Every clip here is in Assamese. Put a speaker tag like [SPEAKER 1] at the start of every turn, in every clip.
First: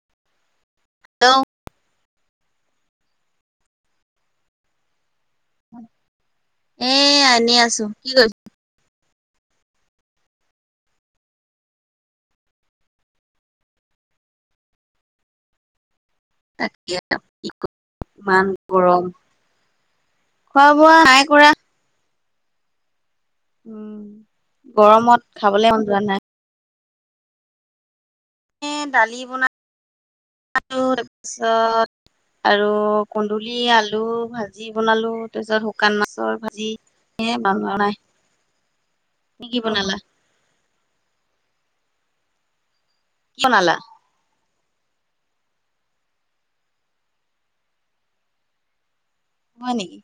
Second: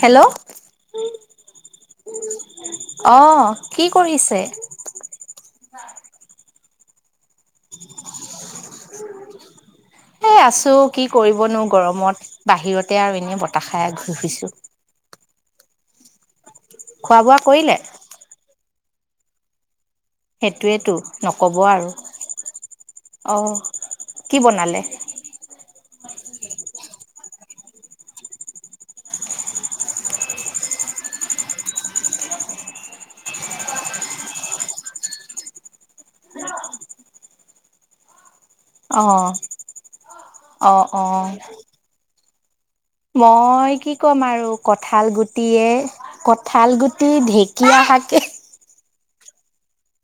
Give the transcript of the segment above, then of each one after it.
[SPEAKER 1] হেল্ল' অ, কি কৰিছে?
[SPEAKER 2] [unintelligible] এনে আছোঁ কি কৰিছে?
[SPEAKER 1] [inaudible] এই আছোঁ, কি কৰিবনো গৰমত বাহিৰতে আৰু এনেই বতাহাহাই ঘুই ফুইছোঁ। বোৱা
[SPEAKER 2] [unintelligible]
[SPEAKER 1] কৰিলে?
[SPEAKER 2] ইমান গৰম। খোৱা
[SPEAKER 1] সেইটোৱেতো
[SPEAKER 2] বোৱা নাই কৰা
[SPEAKER 1] নকব আৰু। অ'
[SPEAKER 2] উম,
[SPEAKER 1] কি বনালে?
[SPEAKER 2] গৰমত খাবলে মন যোৱা নাই। দালি বনাই [unintelligible] তাৰপিছত আৰু কন্দুলি আলু ভাজি বনালোঁ, তাৰপিছত শুকান মাছৰ ভাজি। এ, বান্দৰ নাই।
[SPEAKER 1] আহ,
[SPEAKER 2] তুমি কি বনালা
[SPEAKER 1] আহ, আহ
[SPEAKER 2] কি বনালা
[SPEAKER 1] মই কি ক'ম আৰু কঠাল গুটিয়ে কঠাল গুটি ঢেঁকীয়া শাকে।
[SPEAKER 2] হয় নেকি?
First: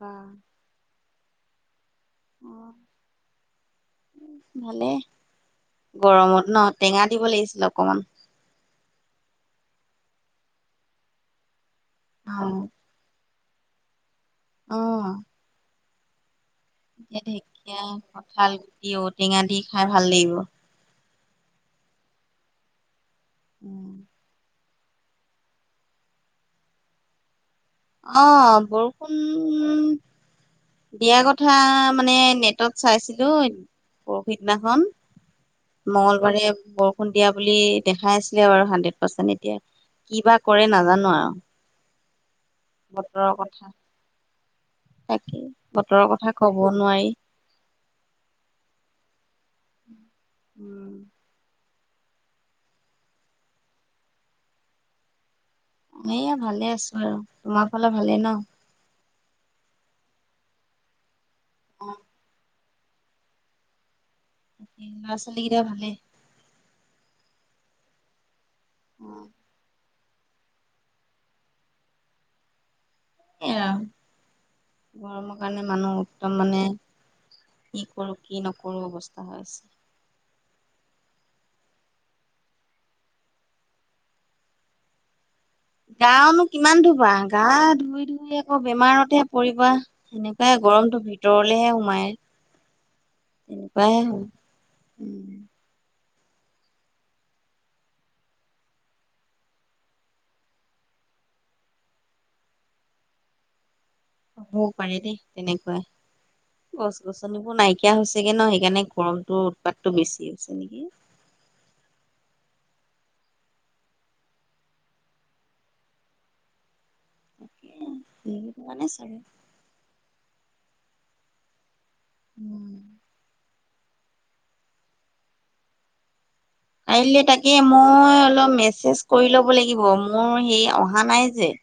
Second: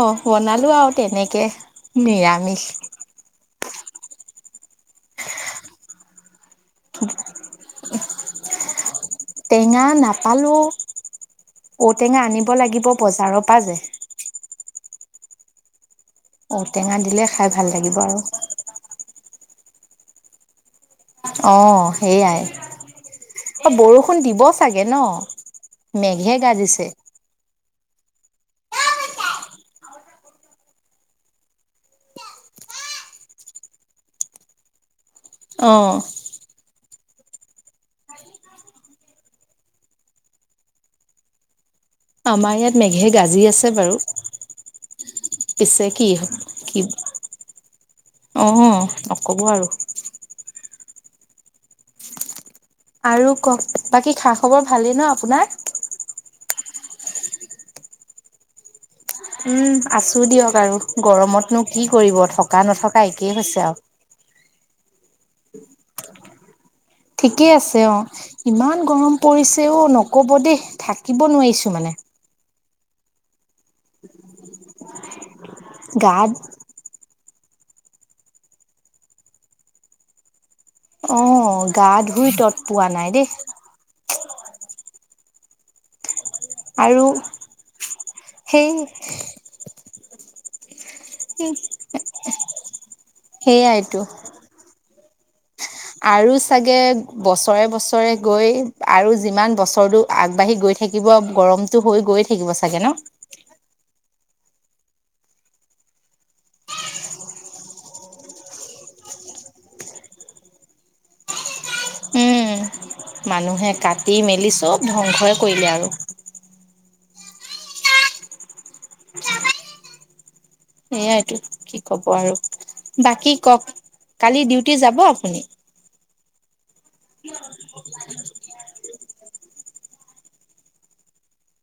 [SPEAKER 2] বা
[SPEAKER 1] বনালোঁ আৰু তেনেকৈ। নিৰামিষ।
[SPEAKER 2] ভালেই, গৰমত ন টেঙা দিব লাগিছিলে অকমান।
[SPEAKER 1] টেঙা নাপালোঁ, ঔটেঙা
[SPEAKER 2] অ
[SPEAKER 1] আনিব লাগিব বজাৰৰ [unintelligible]
[SPEAKER 2] অ,
[SPEAKER 1] ঔটেঙা
[SPEAKER 2] এয়া
[SPEAKER 1] দিলে খাই ভাল
[SPEAKER 2] ঢেকীয়া
[SPEAKER 1] লাগিব আৰু।
[SPEAKER 2] কঁঠাল গুটি ঔটেঙা দি খাই ভাল লাগিব।
[SPEAKER 1] অ, সেইয়াই। অ,
[SPEAKER 2] উম
[SPEAKER 1] বৰষুণ দিব চাগে ন? মেঘে গাজিছে।
[SPEAKER 2] আহ, বৰষুন দিয়া কথা মানে, নেটত চাইছিলোঁ পৰহিদিনাখন
[SPEAKER 1] অ
[SPEAKER 2] মঙংগলবাৰে বৰ [unintelligible] বুলি দেখাই আছিলে বাৰু হাণ্ড্ৰেড পাৰ্চেণ্ট এতিয়া, কি বা কৰে নাজানো আৰু।
[SPEAKER 1] আমাৰ ইয়াত মেঘে গাজি আছে বাৰু।
[SPEAKER 2] তাকে
[SPEAKER 1] পিছে
[SPEAKER 2] বতৰৰ কথা কব নোৱাৰি।
[SPEAKER 1] আহ, নকব আৰু।
[SPEAKER 2] উম
[SPEAKER 1] আৰু কওক, বাকী খা খবৰ ভালেই ন আপোনাৰ?
[SPEAKER 2] এয়া ভালে আছোঁ আৰু, তোমাৰ ফালে ভালে ন?
[SPEAKER 1] উম, আছোঁ দিয়ক আৰু গৰমতনো কি
[SPEAKER 2] অ
[SPEAKER 1] কৰিব থকা থকা নথকা একেই হৈছে আৰু।
[SPEAKER 2] লাৰ ছোৱালী কেইটা ভালে?
[SPEAKER 1] ঠিকেই আছে অ, ইমান
[SPEAKER 2] অ
[SPEAKER 1] গৰম পৰিছে অ, নক ক'ব দেই থাকিব নোৱাৰিছোঁ মানে।
[SPEAKER 2] এয়া, গৰমৰ কাৰণে মানুহ
[SPEAKER 1] গা
[SPEAKER 2] একদম মানে কি কৰো কি নকৰো অৱস্থা হৈছে।
[SPEAKER 1] আহ, গা ধুই তত পোৱা নাই দেই।
[SPEAKER 2] গানো কিমান
[SPEAKER 1] আৰু
[SPEAKER 2] ধুবা গা ধুই ধুই আকৌ
[SPEAKER 1] সেই
[SPEAKER 2] বেমাৰতেহে পৰিবা সেনেকা তাইৰ গৰমটো ভিতৰলেহে সোমায়
[SPEAKER 1] সেয়াইতো
[SPEAKER 2] [unintelligible]
[SPEAKER 1] আৰু চাগে বছৰে বছৰে গৈ, আৰু যিমান বছৰটো আগবাঢ়ি গৈ থাকি কিব গৰমতটো হৈ গৈ থাকিব চাগে ন!
[SPEAKER 2] হ'বও পাৰে দেই, তেনেকুৱা। গছ-গছনিবোৰ নাইকিয়া হৈছেগে নহয়, সেইকাৰণে গৰমটো উৎপাতটো বেছি হৈছে নেকি!
[SPEAKER 1] [unintelligible] মানুহে কাটি মেলি চব ধ্বংসই কৰিলে আৰু।
[SPEAKER 2] [unintelligible]
[SPEAKER 1] সেয়াইটো কি কব আৰু,
[SPEAKER 2] উম।
[SPEAKER 1] বাকী কক। কালি ডিউটি যাব আপুনি?
[SPEAKER 2] কাইলে তাকে, মই অলপ মেছেজ কৰি ল'ব লাগিব, মোৰ হেৰি অহা নাই যে।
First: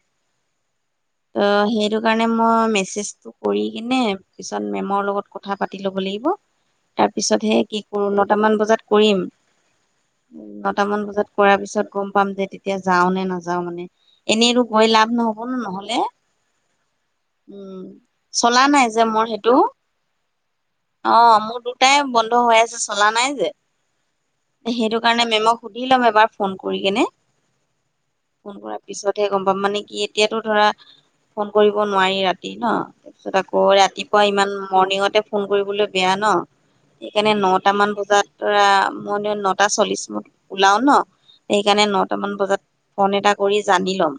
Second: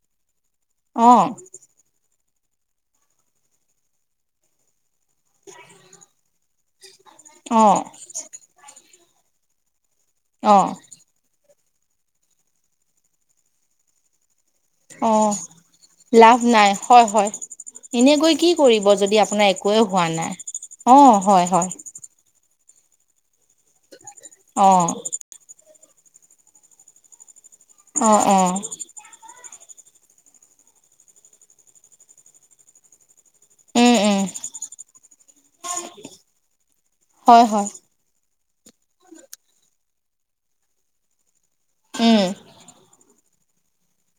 [SPEAKER 1] অ
[SPEAKER 2] অ', সেইটো কাৰণে মই মেছেজটো কৰি কিনে, পিছত মেমৰ লগত কথা পাতি ল'ব লাগিব। তাৰ পিছতহে
[SPEAKER 1] অ
[SPEAKER 2] কি কৰো নটামান বজাত কৰিম।
[SPEAKER 1] অ
[SPEAKER 2] নটামান বজাত কৰা পিছত ছত গম পাম যে তেতিয়া যাওঁ নে নাযাওঁ মানে, এনেইতো গৈ
[SPEAKER 1] অ
[SPEAKER 2] লাভ নহ'ব ন নহ'লে।
[SPEAKER 1] লাভ নাই, হয়, হয়।
[SPEAKER 2] উম
[SPEAKER 1] এনেই গৈ কি
[SPEAKER 2] চলা নাই
[SPEAKER 1] কৰিব
[SPEAKER 2] যে
[SPEAKER 1] যদি
[SPEAKER 2] মোৰ
[SPEAKER 1] আপোনাৰ
[SPEAKER 2] সেইটো
[SPEAKER 1] একোৱেই হোৱা নাই।
[SPEAKER 2] অ',
[SPEAKER 1] হয়
[SPEAKER 2] মোৰ
[SPEAKER 1] হয়
[SPEAKER 2] দুটাই বন্ধ হৈ আছে চলা নাই যে,
[SPEAKER 1] অ
[SPEAKER 2] সেইটো কাৰণে মেমক সুধি ল'ম এবাৰ ফোন কৰি কেনে,
[SPEAKER 1] অ অ
[SPEAKER 2] ফোন কৰাৰ পিছতহে গম পাম মানে এতিয়াতো ধৰা ফোন কৰিব নোৱাৰি ৰাতি ন। তাৰছত আকৌ
[SPEAKER 1] উম
[SPEAKER 2] ৰাতিপুৱা
[SPEAKER 1] উম
[SPEAKER 2] ইমান মৰ্ণিঙতে ফোন কৰিবলে বেয়া ন। সেইকাৰণে
[SPEAKER 1] হয় হয়
[SPEAKER 2] নটা মান বজাত অ', মই এনে নটা চল্লিশত ওলাওঁ ন। সেইকাৰণে
[SPEAKER 1] উম
[SPEAKER 2] নটামান বজাত ফোন এটা কৰি জানি ল'ম।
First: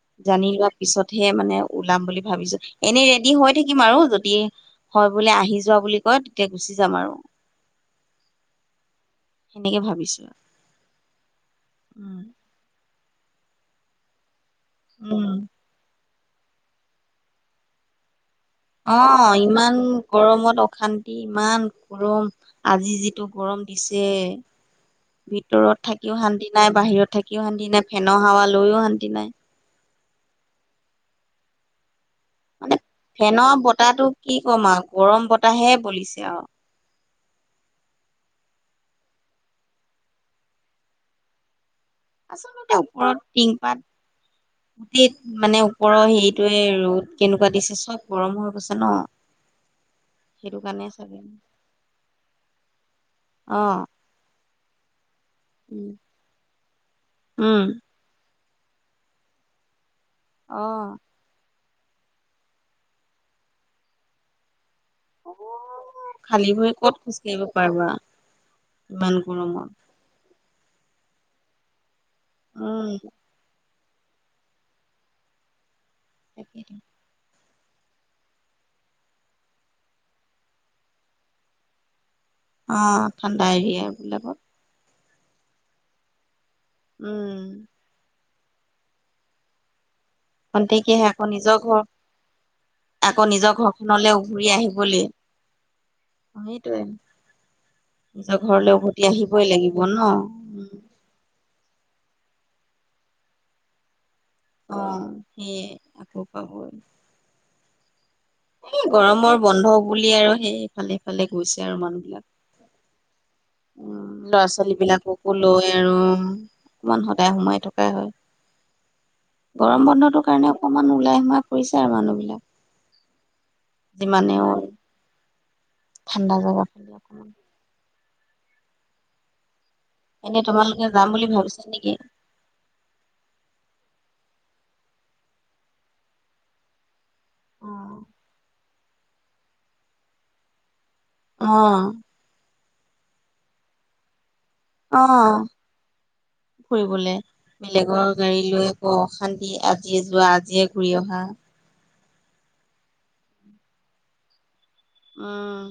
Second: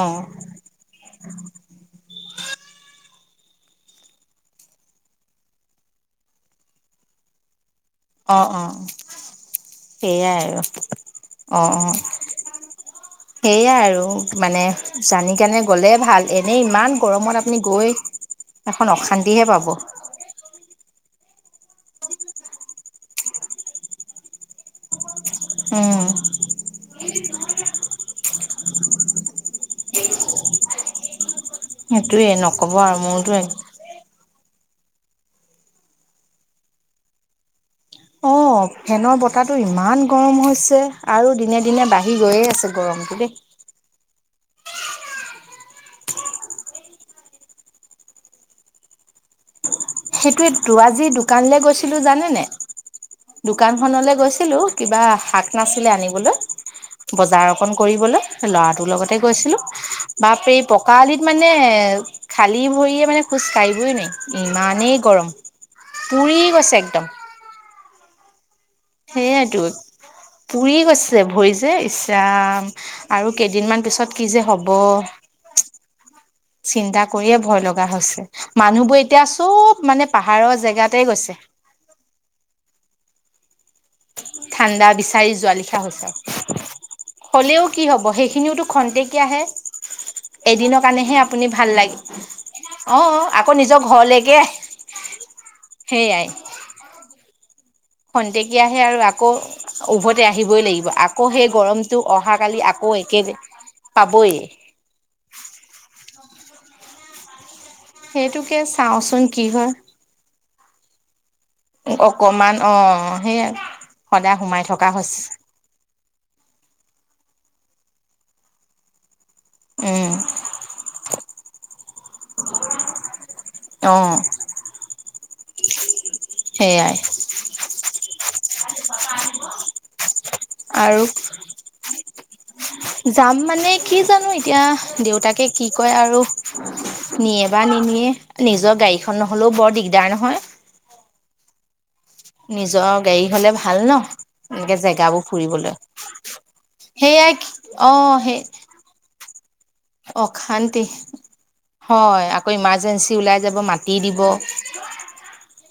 [SPEAKER 1] অ
[SPEAKER 2] জানি লোৱা পিছতহে মানে ওলাম বুলি ভাবিছো, এনে ৰেডি হৈ থাকিম আৰু যদি হয় বোলে আহি যোৱা বুলি কয় তেতিয়া গুচি যাম আৰু।
[SPEAKER 1] [unintelligible] অ', অ'।
[SPEAKER 2] সেনেকে ভাবিছো।
[SPEAKER 1] সেইয়াই আৰু, অ', অ'।
[SPEAKER 2] উম
[SPEAKER 1] সেইয়াই আৰু মানে জানি কেনে গ'লে ভাল। এনেই ইমান গৰমত আপুনি গৈ এখন
[SPEAKER 2] অ',
[SPEAKER 1] অশান্তিহে পাব
[SPEAKER 2] ইমান গৰমত অ অশান্তি ইমান গৰম, আজি যিটো গৰম দিছে। ভিতৰত
[SPEAKER 1] উম,
[SPEAKER 2] থাকিও শান্তি নাই, বাহিৰত থাকিও শান্তি নাই, ফেনৰ হাৱা লৈও শান্তি নাই।
[SPEAKER 1] সেইটোয়ে নক'ব
[SPEAKER 2] মানে
[SPEAKER 1] আৰু মোৰতো
[SPEAKER 2] ফেনৰ বতাহটো কি কম আৰু গৰম বতাহে বলিছে আৰু।
[SPEAKER 1] অ', ফেনৰ বতাহটো ইমান গৰম হৈছে, আৰু দিনে দিনে দিনে বাঢ়ি গৈয়ে আছে
[SPEAKER 2] আচলতে ওপৰত
[SPEAKER 1] গৰমটো দেই।
[SPEAKER 2] টিংপাত গোটেই, মানে ওপৰৰ হেৰিটোয়ে ৰ'দ কেনেকুৱা দিছে, চাব গৰম হৈ গৈছে ন!
[SPEAKER 1] [unintelligible]
[SPEAKER 2] সেইটো
[SPEAKER 1] সেইটোৱেতো
[SPEAKER 2] কাৰণে
[SPEAKER 1] আজি
[SPEAKER 2] চাগে
[SPEAKER 1] দোকানলে গৈছিলো জানেনে?
[SPEAKER 2] অ
[SPEAKER 1] দোকানখনলে গৈছিলো কিবা শাক নাছিলে আনিবলৈ, বজাৰ
[SPEAKER 2] উম
[SPEAKER 1] অকন কৰিবলৈ। ল'ৰাটোৰ লগতে গৈছিলো, বাপৰে
[SPEAKER 2] অ
[SPEAKER 1] পকা আলিত মানে খালী ভৰিয়ে মানে খোজ কাঢ়িবই নোৱাৰি। ইমান নেই গৰম,
[SPEAKER 2] অ খালী
[SPEAKER 1] পুৰি
[SPEAKER 2] ভৰি
[SPEAKER 1] গৈছে
[SPEAKER 2] ক'ত
[SPEAKER 1] একদম।
[SPEAKER 2] খোজকাঢ়িব পাৰিবা ইমান
[SPEAKER 1] সেইয়াইতো
[SPEAKER 2] গৰমত।
[SPEAKER 1] পুৰি গৈছে ভৰি যে ইচৰাম,
[SPEAKER 2] উম
[SPEAKER 1] আৰু কেইদিনমান পিছত ছত কি যে হব,
[SPEAKER 2] তাকেইতো
[SPEAKER 1] চিন্তা কৰিয়ে ভয় লগ লগা হৈছে, মানুহবোৰ এতিয়া চব মানে পাহাৰৰ জেগাতে গৈছে।
[SPEAKER 2] অ', ঠাণ্ডা এৰিয়া। বিলাকত
[SPEAKER 1] ঠাণ্ডা বিচাৰি যোৱা লিখিয়া হৈছে আও।
[SPEAKER 2] উম
[SPEAKER 1] হ'লেও কি হব সেই খিনিওতো খন্তেকীয়াহে, এদিনৰ
[SPEAKER 2] খন্তেকীয়াহে
[SPEAKER 1] কাৰণেহে
[SPEAKER 2] আকৌ
[SPEAKER 1] আপুনি
[SPEAKER 2] নিজৰ
[SPEAKER 1] ভাল
[SPEAKER 2] ঘৰ
[SPEAKER 1] লাগ আহ, আকৌ নিজৰ
[SPEAKER 2] ঘৰখনলে
[SPEAKER 1] ঘৰলৈকে
[SPEAKER 2] উভৰি আহিবলৈ
[SPEAKER 1] সেইয়াই।
[SPEAKER 2] সেইটোয়ে নিজৰ
[SPEAKER 1] খন্তেকীয়া
[SPEAKER 2] ঘৰলে
[SPEAKER 1] হে আৰু
[SPEAKER 2] উভতি
[SPEAKER 1] আকৌ,
[SPEAKER 2] আহিবই লাগিব ন
[SPEAKER 1] উভতি আহিবই লাগিব, আকৌ সেই গৰমতটো অহাকালি আকৌ একে, পাব
[SPEAKER 2] অ', সেইয়াই আকৌ পাব।
[SPEAKER 1] সেইটোকে
[SPEAKER 2] এই
[SPEAKER 1] চাওঁচোন
[SPEAKER 2] গৰমৰ
[SPEAKER 1] কি হয়
[SPEAKER 2] বন্ধ বুলি আৰু ইফালে ফালে
[SPEAKER 1] অকমান অ'। সেইয়াই
[SPEAKER 2] উম,
[SPEAKER 1] সদায়
[SPEAKER 2] ল'ৰা
[SPEAKER 1] সোমাই
[SPEAKER 2] ছোৱালী
[SPEAKER 1] থকা হৈছে
[SPEAKER 2] বিলাককো লৈ আৰু অকমান সদায় সোমাই থকা থকা হয়, গৰম
[SPEAKER 1] উম
[SPEAKER 2] বন্ধটো কাৰণে অকমান ওলাই সোমায় কৰিছে আৰু মানুহবিলাক।
[SPEAKER 1] অ
[SPEAKER 2] যিমানে আ ঠাণ্ডা জোগা ফালে
[SPEAKER 1] সেইয়াই
[SPEAKER 2] অকমান। এনেই, তোমালোকে
[SPEAKER 1] আৰু
[SPEAKER 2] যাম বুলি ভাবিছা নেকি?
[SPEAKER 1] যাম মানে কি জানো এতিয়া দেউতাকে কি কয় আৰু। নিয়ে বা নিনিয়ে,
[SPEAKER 2] অ
[SPEAKER 1] নিজৰ গাড়ীখন নহ'লেও বৰ দিগদাৰ নহয়।
[SPEAKER 2] অ'।
[SPEAKER 1] নিজৰ গাড়ী হলে ভাল ন, এনেকে
[SPEAKER 2] অ
[SPEAKER 1] জেগাবোৰ ফুৰিবলৈ।
[SPEAKER 2] ফুৰিবলে,
[SPEAKER 1] সেয়াই অ
[SPEAKER 2] বেলেগৰ গাড়ী
[SPEAKER 1] সেই
[SPEAKER 2] লৈ আকৌ অশান্তি আজিয়ে যোৱা আজিয়ে
[SPEAKER 1] অশান্তি
[SPEAKER 2] ঘূৰি অহা।
[SPEAKER 1] হয়, আকৌ ইমাৰ্জেঞ্চি ওলাই যাব, মাতি দিব।
[SPEAKER 2] উম।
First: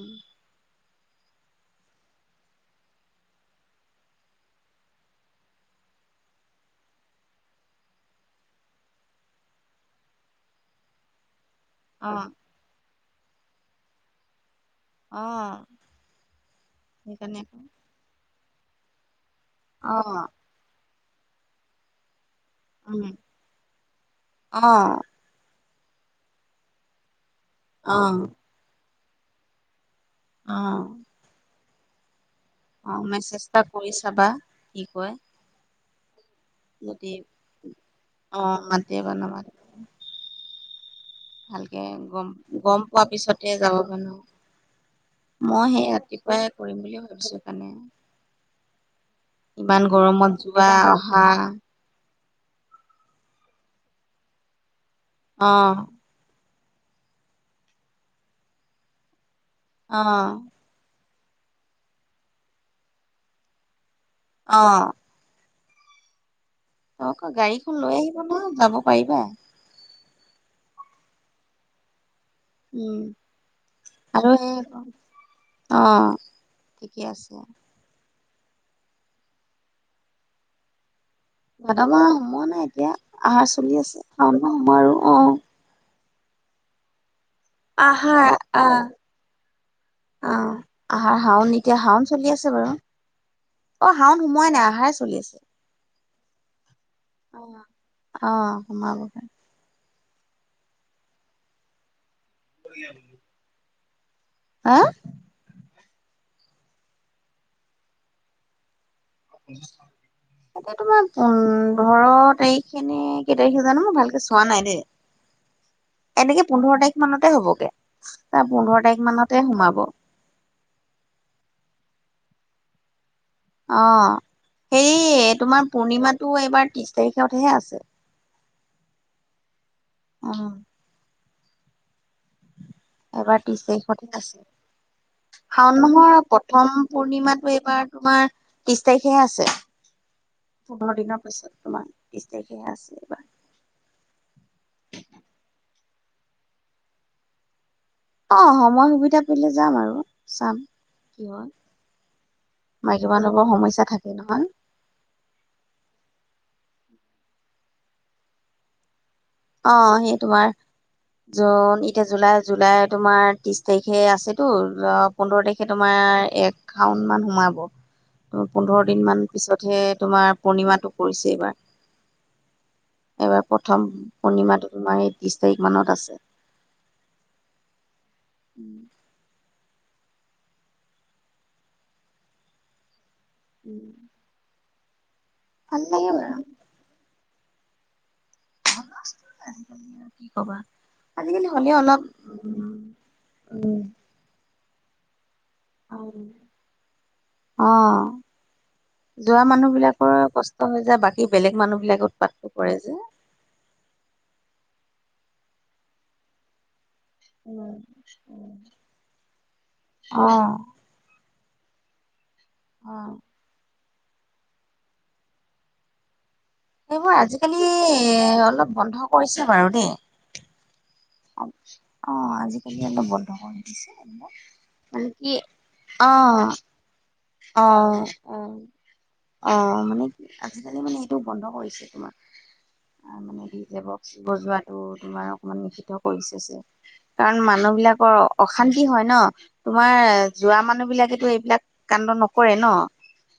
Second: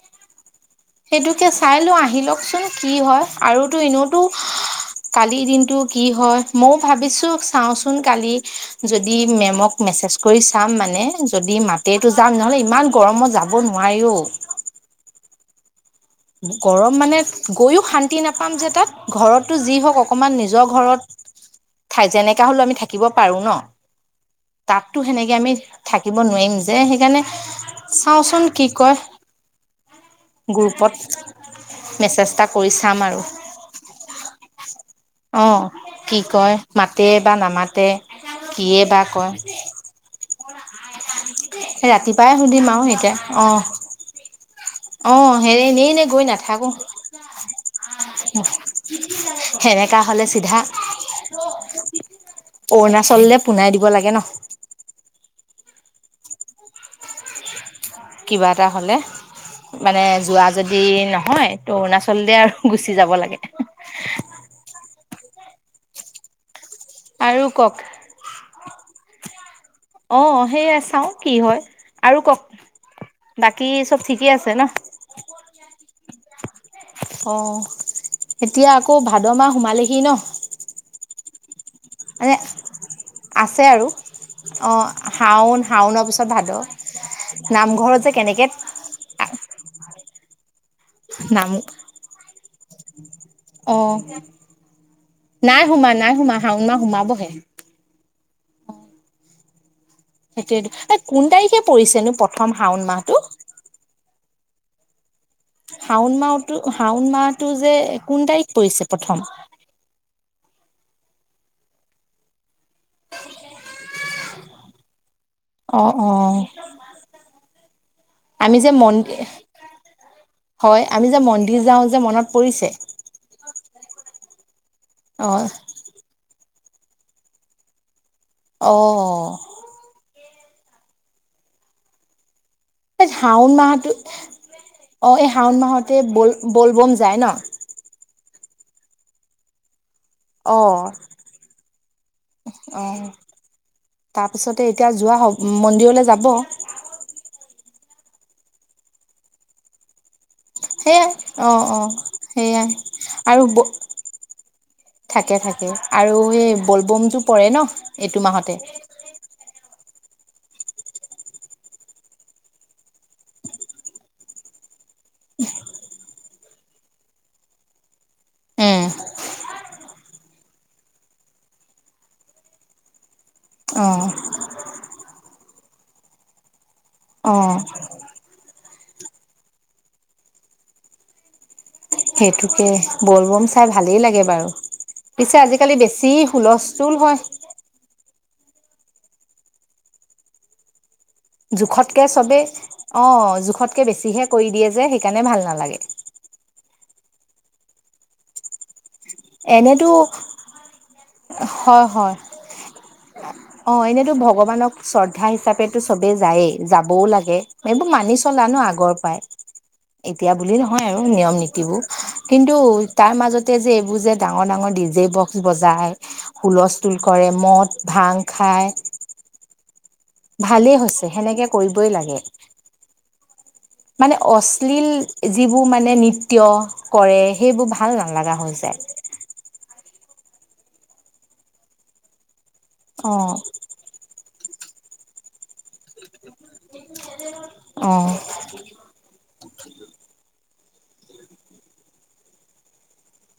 [SPEAKER 1] সেইটোকে চাই লওঁ, আহি লওকচোন কি হয় আৰুতো এনেওটো কালিৰ দিনতটো কি হয়, মইও ভাবিছো চাওঁচোন কালি যদি মেমক মেছেজ চেছ কৰি চাম মানে, যদি
[SPEAKER 2] অ
[SPEAKER 1] মাতেইটো যাম নহ'লে, ইমান গৰমত যাব নোৱাৰি অ'।
[SPEAKER 2] অ'।
[SPEAKER 1] গৰম মানে
[SPEAKER 2] সেইকাৰণে
[SPEAKER 1] গৈও শান্তি নাপাম যে তাত, ঘৰত যি
[SPEAKER 2] অ
[SPEAKER 1] হওঁক অকমান নিজৰ ঘৰত, ঠাই যেনেকে শা হলেও আমি থাকিব
[SPEAKER 2] উম
[SPEAKER 1] পাৰো ন,
[SPEAKER 2] অ
[SPEAKER 1] তাতো সেনেকে আমি থাকিব নোৱাৰিম যে সেইকাৰণে
[SPEAKER 2] অ
[SPEAKER 1] চাওঁচোন কি কয়।
[SPEAKER 2] অ
[SPEAKER 1] গুপত মেছেজটা
[SPEAKER 2] অ' মেছেজটা কৰি চাবা কি কয়।
[SPEAKER 1] অ' কি কয় মাতে
[SPEAKER 2] যদি
[SPEAKER 1] বা নামাতে
[SPEAKER 2] অ',
[SPEAKER 1] কিয়ে বা
[SPEAKER 2] মাতিয়ে
[SPEAKER 1] কয়।
[SPEAKER 2] বনাবা ভালকে গম
[SPEAKER 1] ৰাতিপুৱাই সুধিম
[SPEAKER 2] গম
[SPEAKER 1] আৰু
[SPEAKER 2] পোৱা
[SPEAKER 1] এতিয়া
[SPEAKER 2] পিছতে
[SPEAKER 1] অ',
[SPEAKER 2] যাব পাৰো।
[SPEAKER 1] অ', হেৰি
[SPEAKER 2] মই সেই
[SPEAKER 1] এনেই এনেই গৈ
[SPEAKER 2] ৰাতিপুৱাই
[SPEAKER 1] নাথাকো
[SPEAKER 2] কৰিম বুলি ভাবিছো সেইকাৰণে। ইমান
[SPEAKER 1] সেনেকা হ'লে
[SPEAKER 2] গৰমত
[SPEAKER 1] চিধা
[SPEAKER 2] যোৱা অহা
[SPEAKER 1] অৰুণাচললৈ পুনাই দিব লাগে ন।
[SPEAKER 2] অ'।
[SPEAKER 1] কিবা এটা হ'লে, মানে
[SPEAKER 2] অ',
[SPEAKER 1] যোৱা যদি ন নহয় ত অৰুণাচল দ আৰু গুচি যাব লাগে।
[SPEAKER 2] অ'। অ' আকৌ
[SPEAKER 1] আৰু
[SPEAKER 2] গাড়ীখন
[SPEAKER 1] কওক
[SPEAKER 2] লৈ আহিব ন যাব পাৰিবা।
[SPEAKER 1] অ', সেয়া চাওঁ কি হয়, আৰু কওক,
[SPEAKER 2] উম,
[SPEAKER 1] বাকী চব
[SPEAKER 2] আৰু
[SPEAKER 1] ঠিকেই আছে
[SPEAKER 2] সেই
[SPEAKER 1] ন।
[SPEAKER 2] অ', ঠিকে আছে।
[SPEAKER 1] অ', এতিয়া আকৌ ভাদ মাহ সোমালেহি ন।
[SPEAKER 2] ভাদ মাহ
[SPEAKER 1] মানে
[SPEAKER 2] সোমোৱা নাই এতিয়া আহাৰ
[SPEAKER 1] আছে
[SPEAKER 2] চলি
[SPEAKER 1] আৰু
[SPEAKER 2] শাওণ মাহ সোমোৱা
[SPEAKER 1] অ'
[SPEAKER 2] আৰু
[SPEAKER 1] হাওন হাওনৰ পিছত ভাদ, নামঘৰৰত যে
[SPEAKER 2] আহাৰ
[SPEAKER 1] কেনেকে
[SPEAKER 2] আহ, আহাৰ
[SPEAKER 1] নাম
[SPEAKER 2] হাওন এতিয়া হাওন চলি আছে বাৰু।
[SPEAKER 1] অ'
[SPEAKER 2] শাওণ সোমোৱাই নাই আহাৰ চলি আছে।
[SPEAKER 1] নাই সোমা নাই সোমা হাওন মা সোমাবহে।
[SPEAKER 2] অ' সোমাবহে।
[SPEAKER 1] সেই এই কোন তাৰিখে পৰিছেনো প্ৰথম শাওন মাহটো।
[SPEAKER 2] হা
[SPEAKER 1] শাওন মাহতো শাওন মাহটো যে কোন তাৰিখ পৰিছে প্ৰথম
[SPEAKER 2] এতিয়া তোমাৰ পোোন্ধৰ তাৰিখ সেই সনে কেই তাৰিখে জানো মই ভালকে চোৱা নাই দেই
[SPEAKER 1] অ অ
[SPEAKER 2] এনেকে পোন্ধৰ তাৰিখ মানতে হবগে তাৰ
[SPEAKER 1] আমি যে
[SPEAKER 2] পোন্ধৰ তাৰিখ
[SPEAKER 1] মন্দিৰ
[SPEAKER 2] মানতে সোমাব
[SPEAKER 1] হয় আমি যে মন্দিৰ যাওঁ যে মনত পৰিছে
[SPEAKER 2] অ সে
[SPEAKER 1] অ
[SPEAKER 2] তোমাৰ পূৰ্ণিমাটো এইবাৰ ত্ৰিশ তাৰিখতহে আছে
[SPEAKER 1] অ
[SPEAKER 2] অ
[SPEAKER 1] এই
[SPEAKER 2] এবাৰ
[SPEAKER 1] শাওণ
[SPEAKER 2] দিছে
[SPEAKER 1] মাহটো
[SPEAKER 2] সঠিক আছে
[SPEAKER 1] অ এই
[SPEAKER 2] শাওণ
[SPEAKER 1] মাহতে
[SPEAKER 2] মাহৰ
[SPEAKER 1] বল বল
[SPEAKER 2] প্ৰথম
[SPEAKER 1] বম যায় ন
[SPEAKER 2] পূৰ্ণিমাতটো এইবাৰ তোমাৰ ত্ৰিশ তাৰিখেহে আছে
[SPEAKER 1] অ
[SPEAKER 2] পোন্ধৰ দিনৰ পিছত তোমাৰ বিছ তাৰিখেহে
[SPEAKER 1] অ
[SPEAKER 2] আছে এইবাৰ
[SPEAKER 1] তাৰপিছতে এতিয়া যোৱা হ মন্দিৰলৈ যাব
[SPEAKER 2] অ সময় সুবিধা পলে যাম আৰু চাম
[SPEAKER 1] সেইয়াই
[SPEAKER 2] কি হয়
[SPEAKER 1] অ অ সেইয়াই
[SPEAKER 2] মাইকী মানুহবোৰৰ
[SPEAKER 1] আৰু
[SPEAKER 2] সমস্যা থাকে নহয়
[SPEAKER 1] থাকে থাকে আৰু এই বলবম যোৰ পৰে ন এইটো মাহতে
[SPEAKER 2] অ সেই তোমাৰ জুন এতিয়া জুলাই জুলাই তোমাৰ ত্ৰিশ তাৰিখে আছেতো পোন্ধৰ তাৰিখে তোমাৰ এ শাওন মান সোমাব ত পোন্ধৰ দিন মান পিছতহে তোমাৰ পূৰ্ণিমাটো কৰিছে এইবাৰ এইবাৰ প্ৰথম
[SPEAKER 1] অ
[SPEAKER 2] পূৰ্ণিমাটো তোমাৰ এই ত্ৰিশ তাৰিখ মানত আছে
[SPEAKER 1] অ
[SPEAKER 2] উম
[SPEAKER 1] সেইটোকে বল বম চাই
[SPEAKER 2] উম,
[SPEAKER 1] ভালেই লাগে বাৰু পিছে আজিকালি
[SPEAKER 2] ভাল
[SPEAKER 1] বেছি
[SPEAKER 2] লাগে বাৰু
[SPEAKER 1] হুলস্থুল হয়
[SPEAKER 2] ভাল আজাল আৰু কি কবা আজিকালি হ'লেও অলপ
[SPEAKER 1] জোখতকে চবেই
[SPEAKER 2] উম,
[SPEAKER 1] অ জোখতকে বেছিহে কৰি দিয়ে যে সেইকাৰণে ভাল নালাগে
[SPEAKER 2] আহ যোৱা মানুহ
[SPEAKER 1] এনেতো
[SPEAKER 2] বিলাকৰ কষ্ট হয় যায় বাকী বেলেগ মানুহ
[SPEAKER 1] হয়
[SPEAKER 2] বিিলাকে
[SPEAKER 1] হয়
[SPEAKER 2] উৎপাতটো কৰেৰে যে
[SPEAKER 1] অ এনেতো ভগৱানক শ্ৰদ্ধা হিচাপেো চবে যায়েই যা চাবও লাগেবোৰ মানি চলা নো আগৰ পৰাই
[SPEAKER 2] অ
[SPEAKER 1] এতিয়া বুলি নহয় আৰু নিয়ম নী কিন্তু
[SPEAKER 2] অ
[SPEAKER 1] তাৰ মাজতে যে এইবোৰ যে ডাঙৰ ডাঙৰ ডি জে বক্স বজাই হুলস্থুল
[SPEAKER 2] সেইবোৰ
[SPEAKER 1] কৰে
[SPEAKER 2] আজিকালি
[SPEAKER 1] মদ
[SPEAKER 2] এ
[SPEAKER 1] ভাং
[SPEAKER 2] অলপ
[SPEAKER 1] খায়
[SPEAKER 2] বন্ধ কৰিছে বাৰু দেই
[SPEAKER 1] ভালেই হৈছে
[SPEAKER 2] অ
[SPEAKER 1] সেনেকে কৰিবই
[SPEAKER 2] অ
[SPEAKER 1] লাগে
[SPEAKER 2] আজিকালি অলপ বন্ধ কৰি দিছে
[SPEAKER 1] মানে
[SPEAKER 2] এইবিলাক
[SPEAKER 1] অশ্লীল
[SPEAKER 2] মানে কি
[SPEAKER 1] যিবোৰ মানে
[SPEAKER 2] অ
[SPEAKER 1] নৃত্য কৰে
[SPEAKER 2] অ
[SPEAKER 1] সেইবোৰ ভাল
[SPEAKER 2] অ
[SPEAKER 1] নালা হৈছে [inaudible]
[SPEAKER 2] অ মানে আজিকালি মানে এইটো বন্ধ কৰিছে তোমাৰ
[SPEAKER 1] অ
[SPEAKER 2] মানে ডি জ বক্জোৱাত তটো তোমাৰ অকমান নিষিিত কৰিছে যে কাৰণ মানুহ
[SPEAKER 1] অ
[SPEAKER 2] বিলাকৰ অশান্তি হয় ন তোমাৰ যোৱা মানুহ বিলাকেতো এইবিলাক কাণ্ড নকৰে ন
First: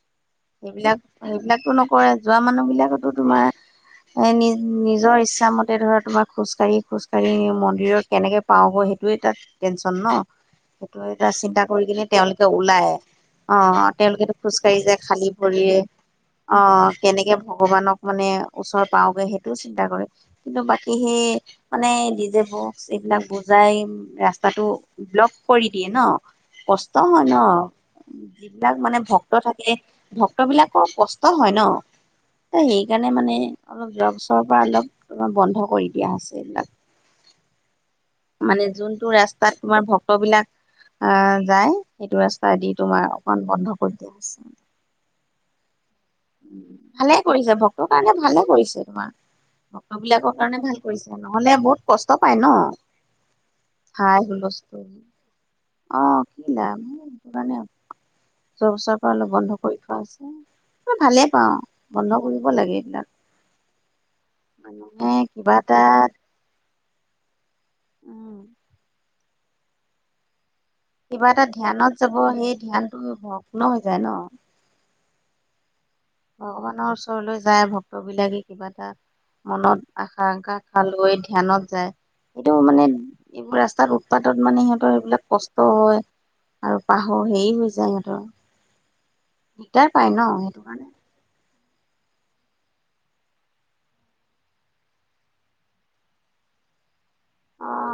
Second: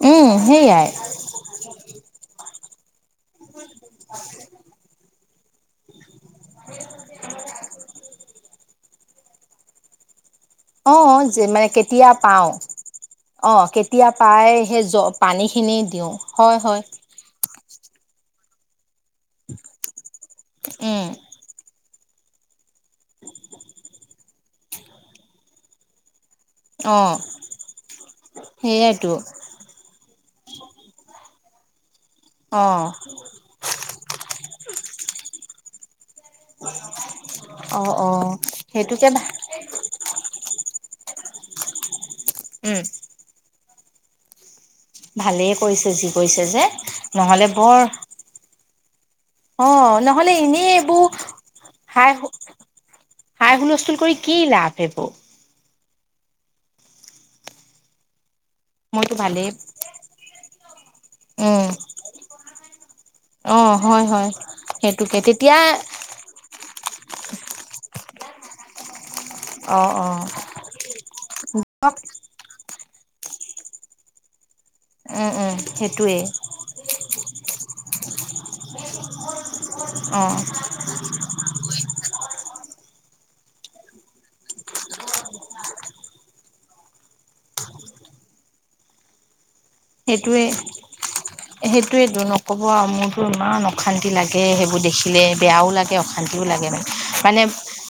[SPEAKER 1] উম সেইয়াই
[SPEAKER 2] সেইবিলাক সেইবিলাকো নকৰে যোৱা মানুহ বিলাকতো তোমাৰ এ নিজ নিজৰ ইচ্ছা মতে ধৰ তোমাৰ খোজ কঢ়ি খোজ কঢ়ি মন্দিৰত কেনেকে পাও হয় সেইটোয়ে তাত টেনচন ন
[SPEAKER 1] অ
[SPEAKER 2] সেইটো এতিয়া
[SPEAKER 1] যে
[SPEAKER 2] চিন্তা
[SPEAKER 1] মানে
[SPEAKER 2] কৰি কিনে
[SPEAKER 1] কেতিয়া
[SPEAKER 2] তেওঁলোকে
[SPEAKER 1] পাওঁ
[SPEAKER 2] ওলাই অ
[SPEAKER 1] কেতিয়া
[SPEAKER 2] তেওঁলোকেতো
[SPEAKER 1] পাই
[SPEAKER 2] খোজকাাঢ়ি
[SPEAKER 1] সেই জ
[SPEAKER 2] যায় খালী পৰিৰে
[SPEAKER 1] পানীখিনি দিওঁ হয়
[SPEAKER 2] অ
[SPEAKER 1] হয়
[SPEAKER 2] কেনেকে ভগৱানক মানে ওচৰ পাওঁগে সেইটোও চিন্তা কৰে কিন্তু বাকী
[SPEAKER 1] উম
[SPEAKER 2] সেই মানেে ব এইবিলাক বুজাই ৰাস্তাটো ব্লক কৰি দিয়ে ন কষ্ট
[SPEAKER 1] অ
[SPEAKER 2] হয় ন যিবিলাক মানে
[SPEAKER 1] সেয়াইতো
[SPEAKER 2] ভক্ত থাকে ভক্ত বিলাকৰ কষ্ট হয় ন
[SPEAKER 1] অ
[SPEAKER 2] সেইকাৰণে মানে অলপ যোৱা বছৰ অলপ অ', বন্ধ কৰি দিয়া হৈছে। এইবিলাক।
[SPEAKER 1] [unintelligible] অ
[SPEAKER 2] মানে
[SPEAKER 1] সেইটোকে
[SPEAKER 2] যোনটো
[SPEAKER 1] ভা
[SPEAKER 2] ৰাস্তাত তোমাৰ ভক্তবিলাক আহ যায় সেইটো ৰাস্তা দি
[SPEAKER 1] উম
[SPEAKER 2] তোমাৰ অকমান বন্ধ কৰি দিয়া হৈছে মান
[SPEAKER 1] ভালেই কৰিছে যি কৰিছে যে
[SPEAKER 2] ভালে
[SPEAKER 1] নহলে
[SPEAKER 2] কৰিছে
[SPEAKER 1] বৰ
[SPEAKER 2] ভক্ত কাৰণে ভালে কৰিছে তোমাৰ
[SPEAKER 1] অ
[SPEAKER 2] ভক্ত
[SPEAKER 1] নহলে
[SPEAKER 2] বিলাকৰ কাৰণে
[SPEAKER 1] এনেই
[SPEAKER 2] ভাল
[SPEAKER 1] এইবোৰ
[SPEAKER 2] কৰিছো নহলে বহুত
[SPEAKER 1] হাই
[SPEAKER 2] কষ্ট পাই ন।
[SPEAKER 1] হাই হুলস্থুল কৰি
[SPEAKER 2] ভাল
[SPEAKER 1] কি
[SPEAKER 2] হুল
[SPEAKER 1] লাভ
[SPEAKER 2] স্তল।
[SPEAKER 1] এইবোৰ
[SPEAKER 2] অহ কি নাম। যোৱা বছৰ
[SPEAKER 1] মইতো
[SPEAKER 2] পৰালৈ
[SPEAKER 1] ভালেই
[SPEAKER 2] বন্ধ কৰি থোৱা আছে। মই ভালেই পাওঁ
[SPEAKER 1] উম
[SPEAKER 2] বন্ধ কৰিব লাগে এইবিলাক।
[SPEAKER 1] অ হয়, হয়
[SPEAKER 2] মানুহে
[SPEAKER 1] সেইটোকে
[SPEAKER 2] কিবা
[SPEAKER 1] তেতিয়া
[SPEAKER 2] এটা উম
[SPEAKER 1] অ', অ',।
[SPEAKER 2] কিবা এটা ধ্যানত যাব সেই ধ্যানটো ভগ্ন হৈ যায় ন।
[SPEAKER 1] উম, উম। সেইটোৱেই
[SPEAKER 2] ভগৱানৰ ওচৰলৈ যায় ভক্ত বিলাকে কিবা এটা। মনত
[SPEAKER 1] অ
[SPEAKER 2] আশা আকাংক্ষা লৈ ধ্যানত যায় সেইটো মানে এইবোৰ ৰাস্তাত উৎপাতত মানে সিহঁতৰ এইবিলাক কষ্ট হয় আৰু পাহৰ হেৰি হৈ যায় সিহঁতৰ দিগদাৰ পায় ন সেইটো কাৰণে
[SPEAKER 1] সেইটোৱে নক'ব আৰু মোৰতো ইমান অশান্তি লাগে সেইবোৰ দেখিলে বেয়াও লাগে অশান্তিও লাগে। মানে
[SPEAKER 2] অ